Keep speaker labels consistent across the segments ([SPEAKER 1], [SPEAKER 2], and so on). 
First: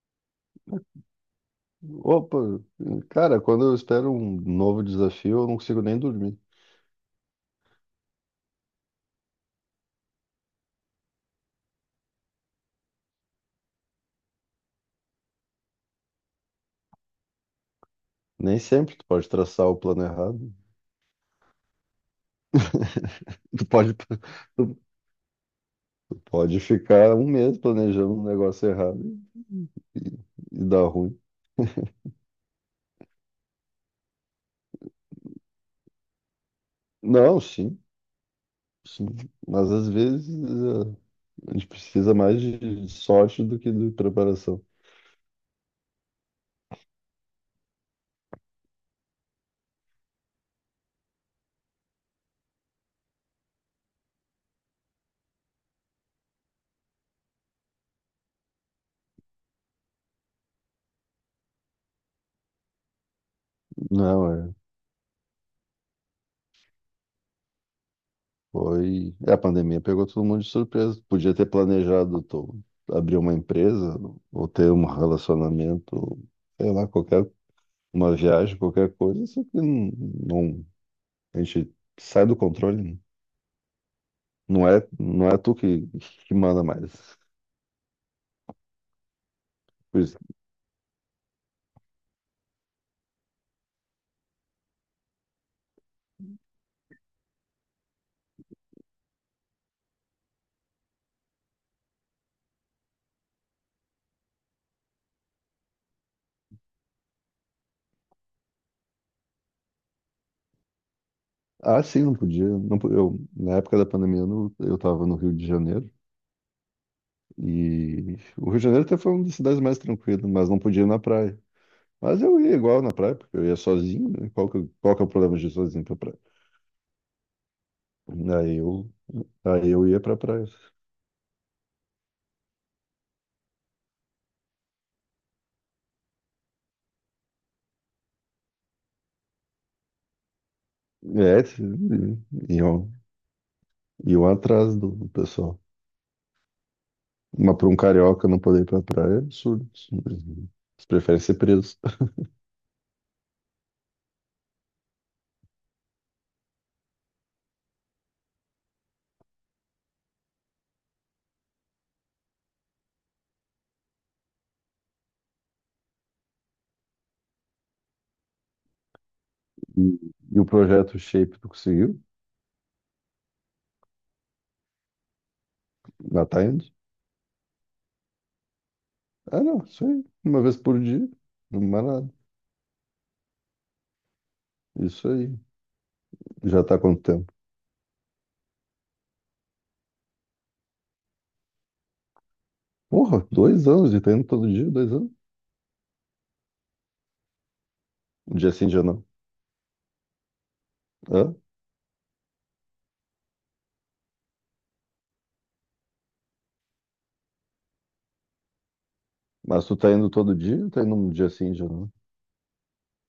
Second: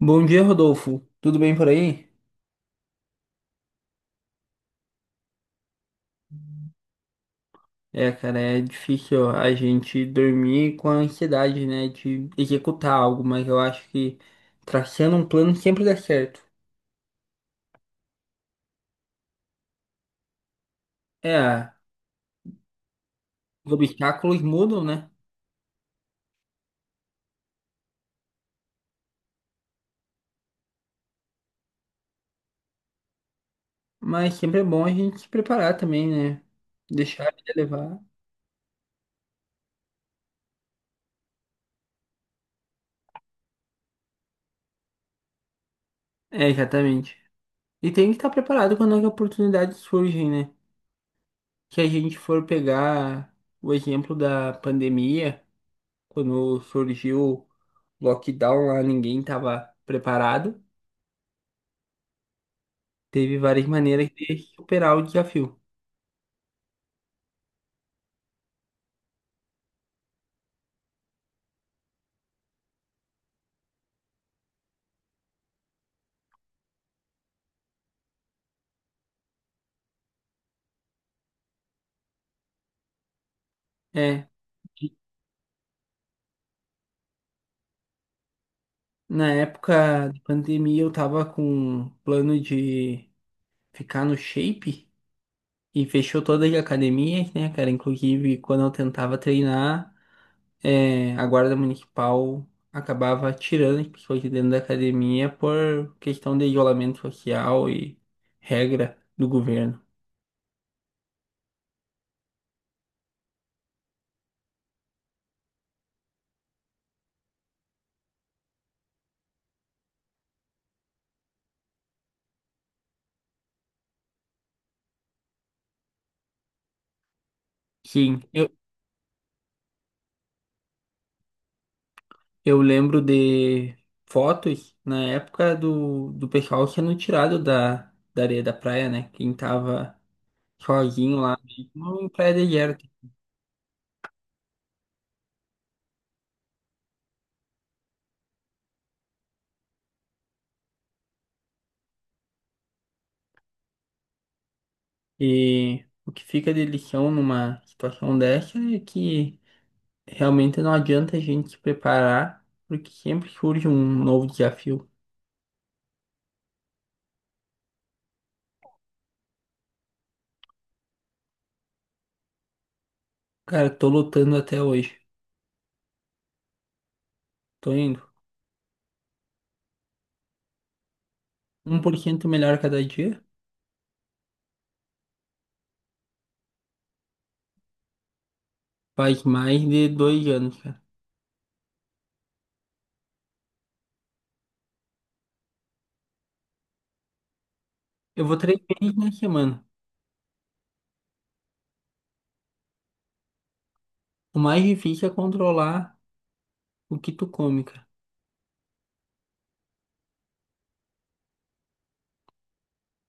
[SPEAKER 1] Bom dia, Rodolfo. Tudo bem por aí?
[SPEAKER 2] Opa, cara, quando eu espero um novo desafio, eu não consigo nem dormir.
[SPEAKER 1] É, cara, é difícil a gente dormir com a ansiedade, né, de executar algo, mas eu acho que traçando um plano sempre dá certo.
[SPEAKER 2] Nem sempre tu pode traçar o plano errado.
[SPEAKER 1] É,
[SPEAKER 2] Tu
[SPEAKER 1] os
[SPEAKER 2] pode,
[SPEAKER 1] obstáculos
[SPEAKER 2] tu
[SPEAKER 1] mudam, né?
[SPEAKER 2] pode ficar um mês planejando um negócio errado e dar ruim.
[SPEAKER 1] Mas sempre é bom a gente se preparar também, né? Deixar a
[SPEAKER 2] Não,
[SPEAKER 1] vida
[SPEAKER 2] sim,
[SPEAKER 1] levar.
[SPEAKER 2] sim. Mas às vezes a gente precisa mais de sorte do que de preparação.
[SPEAKER 1] É, exatamente. E tem que estar preparado quando as oportunidades surgem, né? Se a gente for pegar o exemplo da pandemia. Quando surgiu o lockdown lá, ninguém estava preparado. Teve várias maneiras
[SPEAKER 2] Não,
[SPEAKER 1] de
[SPEAKER 2] é.
[SPEAKER 1] superar o desafio.
[SPEAKER 2] Foi. A pandemia pegou todo mundo de surpresa. Podia ter planejado tu abrir uma empresa ou ter um relacionamento, sei lá, qualquer uma viagem, qualquer coisa, isso aqui não, não- a gente sai do controle, né?
[SPEAKER 1] É,
[SPEAKER 2] Não é tu que manda mais.
[SPEAKER 1] na
[SPEAKER 2] Por
[SPEAKER 1] época
[SPEAKER 2] isso.
[SPEAKER 1] de pandemia, eu tava com um plano de ficar no shape e fechou todas as academias, né, cara? Inclusive, quando eu tentava treinar, é, a guarda municipal acabava tirando as pessoas de dentro da academia por questão de isolamento social e regra do governo.
[SPEAKER 2] Ah, sim, não podia. Não, eu, na época da pandemia, eu estava no Rio de Janeiro, e o Rio de Janeiro até foi uma das cidades mais tranquilas, mas não podia ir na praia. Mas eu ia igual na praia, porque eu ia sozinho, né? Qual que é o problema de ir sozinho pra praia?
[SPEAKER 1] Sim, eu,
[SPEAKER 2] Aí eu, aí eu ia pra praia.
[SPEAKER 1] Eu lembro de fotos na época do pessoal sendo tirado da areia da praia, né? Quem tava sozinho lá,
[SPEAKER 2] É,
[SPEAKER 1] mesmo em praia
[SPEAKER 2] e
[SPEAKER 1] deserta.
[SPEAKER 2] eu, e eu atrás do pessoal. Mas para um carioca não poder ir pra praia é absurdo. Isso. Eles preferem ser presos.
[SPEAKER 1] E o que fica de lição numa situação dessa é que realmente não adianta a gente se preparar, porque sempre surge um novo desafio.
[SPEAKER 2] E, e o projeto Shape tu conseguiu?
[SPEAKER 1] Cara, tô lutando até hoje.
[SPEAKER 2] Já tá indo?
[SPEAKER 1] Tô indo.
[SPEAKER 2] Ah, não, isso aí. Uma vez por dia. Não
[SPEAKER 1] um
[SPEAKER 2] mais
[SPEAKER 1] por
[SPEAKER 2] nada.
[SPEAKER 1] cento melhor cada dia.
[SPEAKER 2] Isso aí. Já tá há quanto tempo?
[SPEAKER 1] Faz mais de 2 anos, cara.
[SPEAKER 2] Porra, 2 anos e tá indo todo dia, 2 anos.
[SPEAKER 1] Eu vou
[SPEAKER 2] Um dia
[SPEAKER 1] três
[SPEAKER 2] sim, um dia
[SPEAKER 1] vezes
[SPEAKER 2] não.
[SPEAKER 1] na semana.
[SPEAKER 2] Hã?
[SPEAKER 1] O mais difícil é controlar o que tu come, cara?
[SPEAKER 2] Mas tu tá indo todo dia ou tá indo um dia sim, um dia não?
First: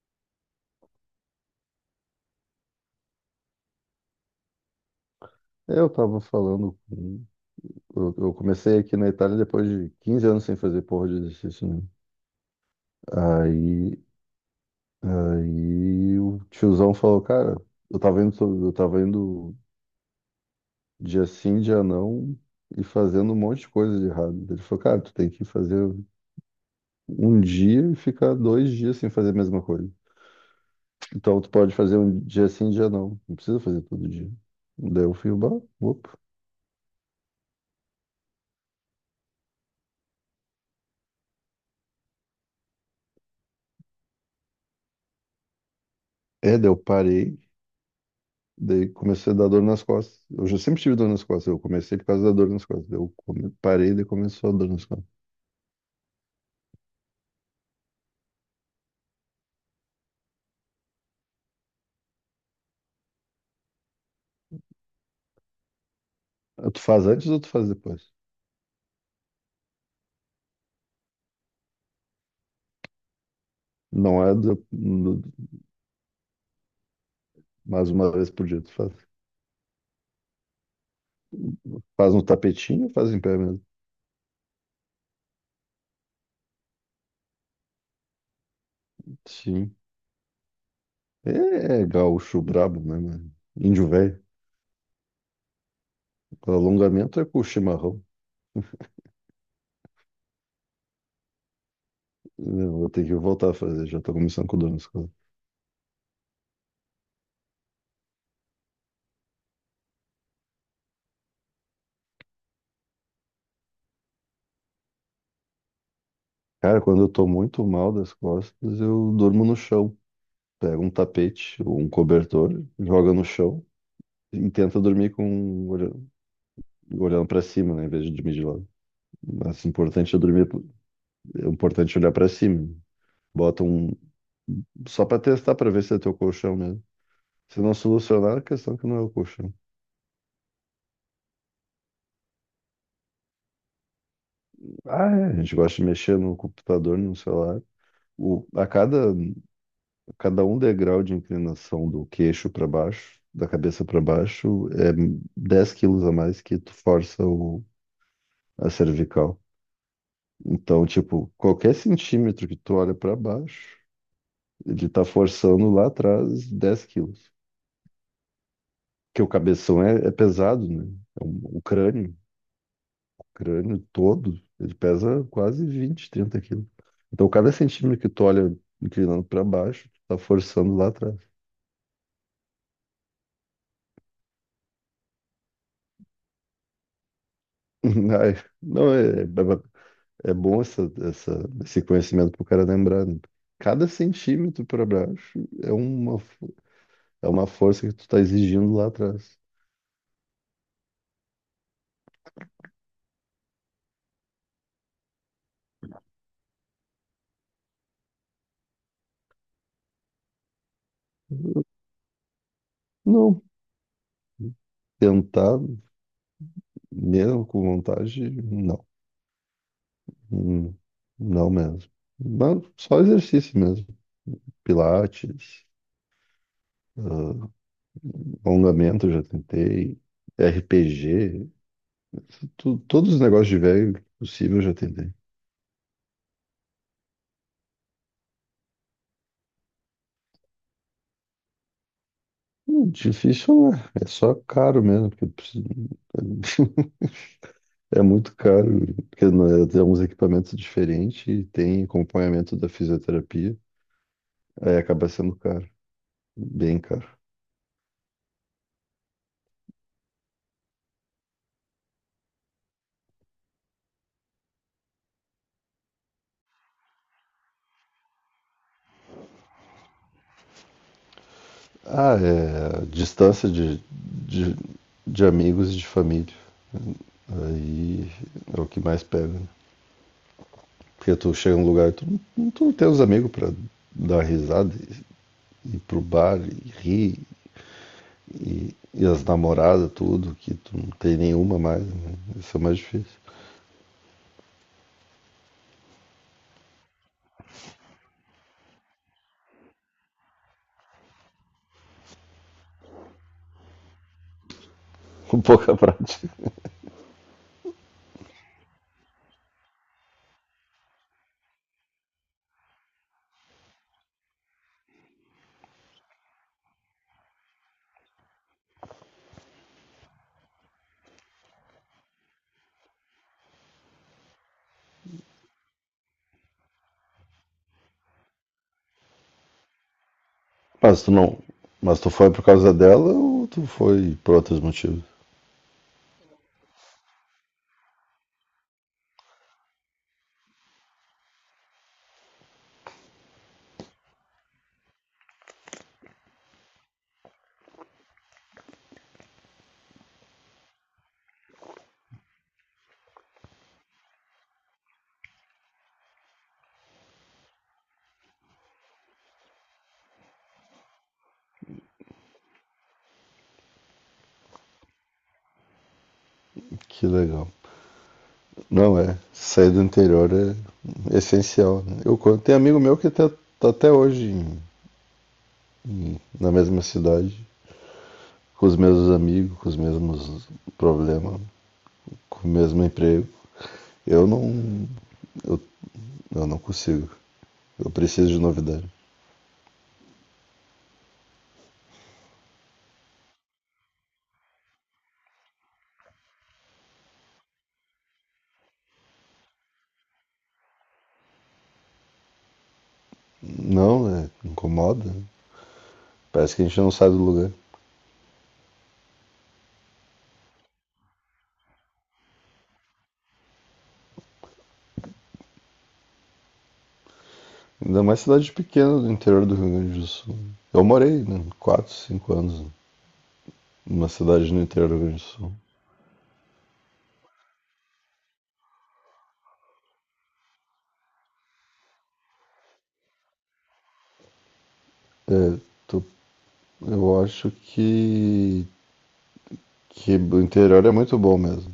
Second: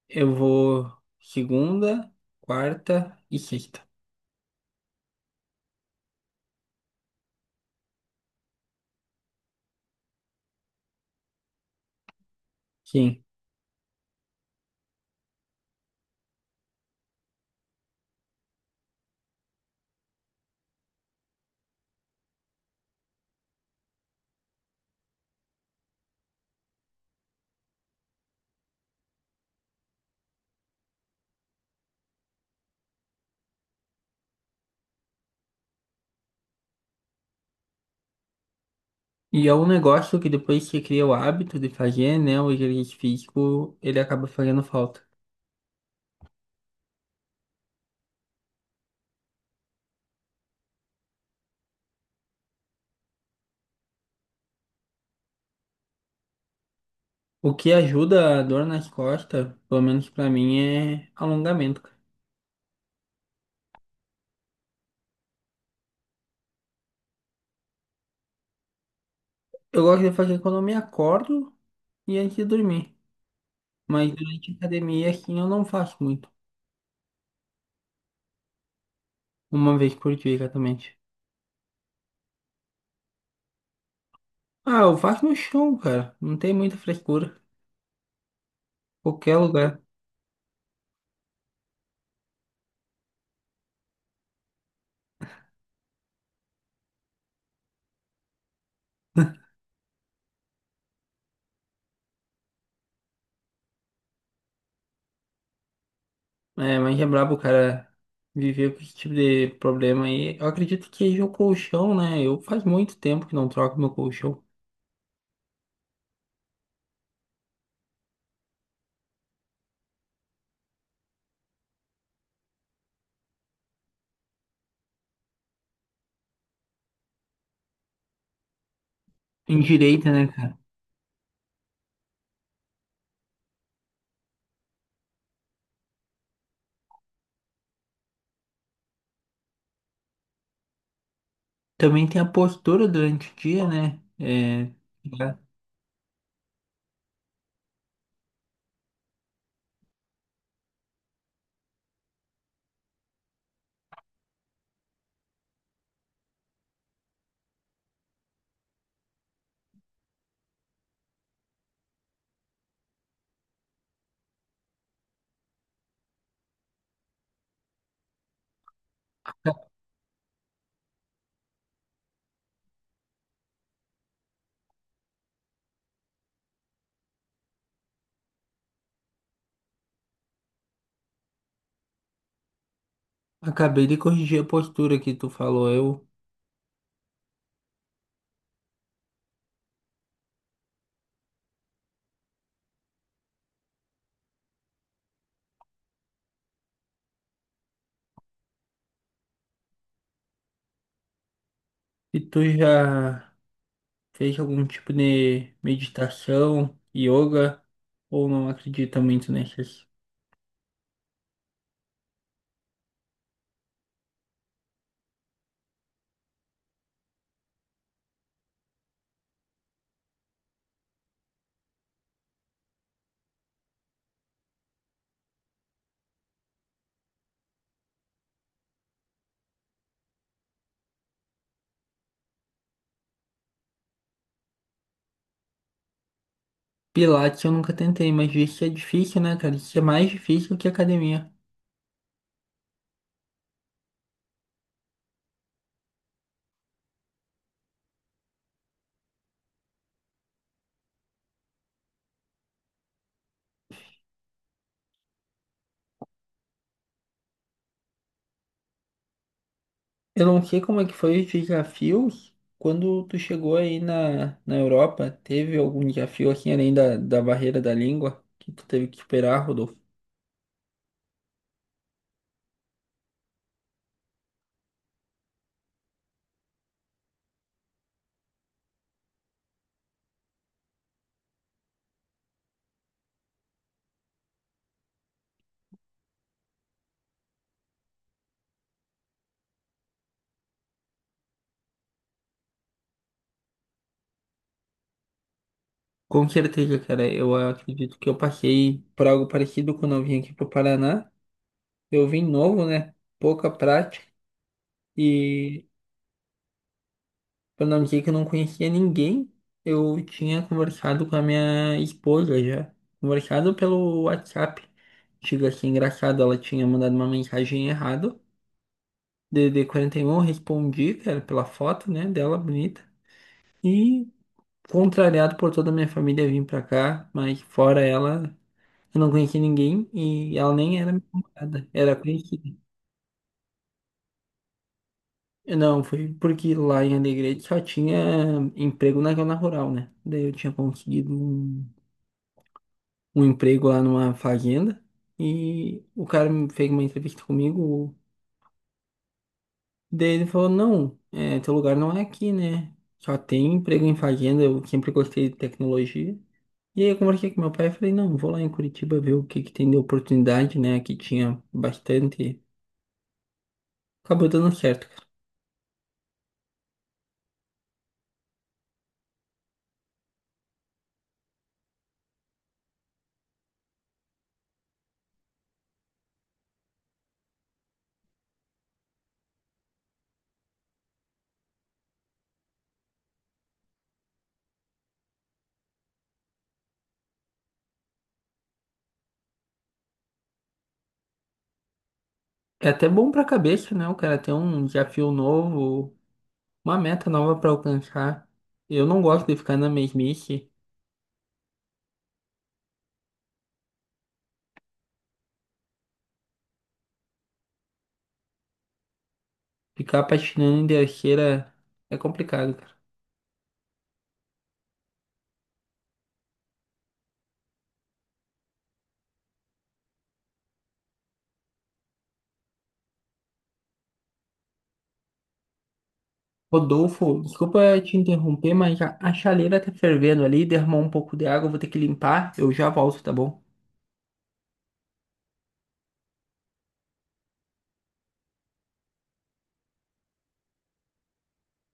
[SPEAKER 1] Eu vou segunda, quarta e sexta.
[SPEAKER 2] É, eu tava falando com. Eu comecei aqui na Itália depois de 15 anos sem fazer porra de exercício, né?
[SPEAKER 1] Sim.
[SPEAKER 2] Aí Aí o tiozão falou, cara, eu tava indo, eu tava indo dia sim, dia não, e fazendo um monte de coisa de errado. Ele falou, cara, tu tem que fazer um dia e ficar 2 dias sem fazer a mesma coisa. Então tu pode fazer um dia sim, dia não. Não precisa fazer todo dia. Daí eu fui, bah, opa.
[SPEAKER 1] E é um negócio que depois que você cria o hábito de fazer, né? O exercício físico, ele acaba fazendo falta.
[SPEAKER 2] É, daí eu parei, daí comecei a dar dor nas costas. Eu já sempre tive dor nas costas, eu comecei por causa da dor nas costas. Daí eu parei, daí começou a dor nas costas.
[SPEAKER 1] O que ajuda a dor nas costas, pelo menos pra mim, é alongamento, cara.
[SPEAKER 2] Ah, tu faz antes ou tu faz depois?
[SPEAKER 1] Eu gosto de fazer quando eu me acordo e antes de dormir. Mas
[SPEAKER 2] Não é
[SPEAKER 1] durante a
[SPEAKER 2] depois.
[SPEAKER 1] academia, assim, eu não faço muito.
[SPEAKER 2] Mas uma vez por dia tu faz.
[SPEAKER 1] Uma vez por dia, exatamente.
[SPEAKER 2] Faz no tapetinho ou faz em pé mesmo?
[SPEAKER 1] Ah, eu faço no chão, cara. Não tem muita frescura. Qualquer
[SPEAKER 2] Sim.
[SPEAKER 1] lugar.
[SPEAKER 2] É gaúcho brabo, né, mano? Índio velho. O alongamento é com o chimarrão. Eu vou ter que voltar a fazer, já tô começando com dor nas costas.
[SPEAKER 1] É, mas é brabo o cara viver com esse tipo de problema aí. Eu acredito que seja o colchão, né? Eu faz muito tempo que não troco meu colchão.
[SPEAKER 2] Cara, quando eu tô muito mal das costas, eu durmo no chão. Pega um tapete ou um cobertor, joga no chão e tenta dormir com olhando pra cima, né, em vez de dormir de lado.
[SPEAKER 1] Em
[SPEAKER 2] Mas o
[SPEAKER 1] direita,
[SPEAKER 2] importante é
[SPEAKER 1] né,
[SPEAKER 2] dormir,
[SPEAKER 1] cara?
[SPEAKER 2] é importante olhar pra cima. Bota um só pra testar pra ver se é teu colchão mesmo. Se não solucionar, a questão que não é o colchão.
[SPEAKER 1] Também tem a postura durante o dia, né? É,
[SPEAKER 2] Ah, é, a
[SPEAKER 1] já-
[SPEAKER 2] gente gosta de mexer no computador, no celular. O, a cada, cada um degrau de inclinação do queixo para baixo, da cabeça para baixo, é 10 quilos a mais que tu força a cervical. Então, tipo, qualquer centímetro que tu olha para baixo, ele tá forçando lá atrás 10 quilos. Porque o cabeção é pesado, né? O crânio. Crânio todo, ele pesa quase 20, 30 quilos. Então, cada centímetro que tu olha inclinando para baixo, tu tá forçando lá atrás.
[SPEAKER 1] acabei de corrigir a postura que tu falou.
[SPEAKER 2] Ai, não, é bom esse conhecimento pro cara lembrar, né? Cada centímetro para baixo é uma força que tu tá exigindo lá atrás.
[SPEAKER 1] E tu já fez algum tipo de meditação, yoga, ou não acredita muito nessas.
[SPEAKER 2] Não, tentar mesmo com vontade, não. Hum, Não mesmo. Mas só exercício mesmo. Pilates. ah, Alongamento, já tentei. RPG, todos os negócios de velho que possível eu já tentei.
[SPEAKER 1] Pilates eu nunca tentei, mas isso é difícil, né, cara? Isso é mais difícil que academia.
[SPEAKER 2] Difícil não é, só caro mesmo, porque é muito caro, porque não é- tem uns equipamentos diferentes e tem acompanhamento da fisioterapia, aí acaba sendo caro, bem caro.
[SPEAKER 1] Eu não sei como é que foi os desafios quando tu chegou aí na Europa. Teve algum desafio assim além da barreira da língua que tu teve que esperar, Rodolfo?
[SPEAKER 2] Ah, é distância de amigos e de família, aí é o que mais pega, né? Porque tu chega num lugar e tu não tem os amigos pra dar risada, ir pro bar e rir e as namoradas, tudo, que tu não tem nenhuma mais, né? Isso é mais difícil.
[SPEAKER 1] Com certeza, cara. Eu acredito que eu passei por algo parecido quando eu vim aqui pro Paraná. Eu vim novo, né? Pouca prática.
[SPEAKER 2] Com
[SPEAKER 1] E
[SPEAKER 2] pouca prática.
[SPEAKER 1] pra não dizer que eu não conhecia ninguém, eu tinha conversado com a minha esposa já. Conversado pelo WhatsApp. Digo assim, engraçado, ela tinha mandado uma mensagem errada. D D quarenta DDD41, respondi, cara, pela foto, né, dela bonita. E contrariado por toda a minha família vim pra cá, mas fora ela, eu não conheci ninguém e ela nem era
[SPEAKER 2] Mas
[SPEAKER 1] minha
[SPEAKER 2] tu não.
[SPEAKER 1] namorada, era
[SPEAKER 2] Mas tu foi por
[SPEAKER 1] conhecida.
[SPEAKER 2] causa dela ou tu foi por outros motivos?
[SPEAKER 1] Eu não, foi porque lá em Alegrete só tinha emprego na zona rural, né? Daí eu tinha conseguido um emprego lá numa fazenda e o cara me fez uma entrevista comigo. Daí ele falou, não, é, teu lugar não é aqui, né? Só tem emprego em fazenda, eu sempre gostei de tecnologia. E aí eu conversei com meu pai e falei, não, vou lá em Curitiba ver o que que tem de oportunidade, né? Aqui tinha bastante. Acabou dando certo.
[SPEAKER 2] Que legal. Não é. Sair do interior é essencial. Né? Tem amigo meu que até tá até hoje na mesma cidade, com os mesmos amigos, com os mesmos problemas, com o mesmo emprego. Eu não. Eu, eu não consigo. Eu preciso de novidade.
[SPEAKER 1] É até bom pra cabeça, né? O cara ter um desafio novo, uma meta nova pra alcançar. Eu não gosto de ficar na mesmice.
[SPEAKER 2] Não, né? Incomoda. Parece que a gente não sai do lugar.
[SPEAKER 1] Ficar patinando em terceira é complicado.
[SPEAKER 2] Ainda mais cidade pequena do interior do Rio Grande do Sul. Eu morei, né? 4, 5 anos numa cidade no interior do Rio Grande do Sul.
[SPEAKER 1] Rodolfo, desculpa te interromper, mas já a chaleira tá fervendo ali, derramou um pouco de água, eu vou ter que limpar, eu já volto, tá bom?
[SPEAKER 2] É, tu- eu acho que o interior é muito bom mesmo.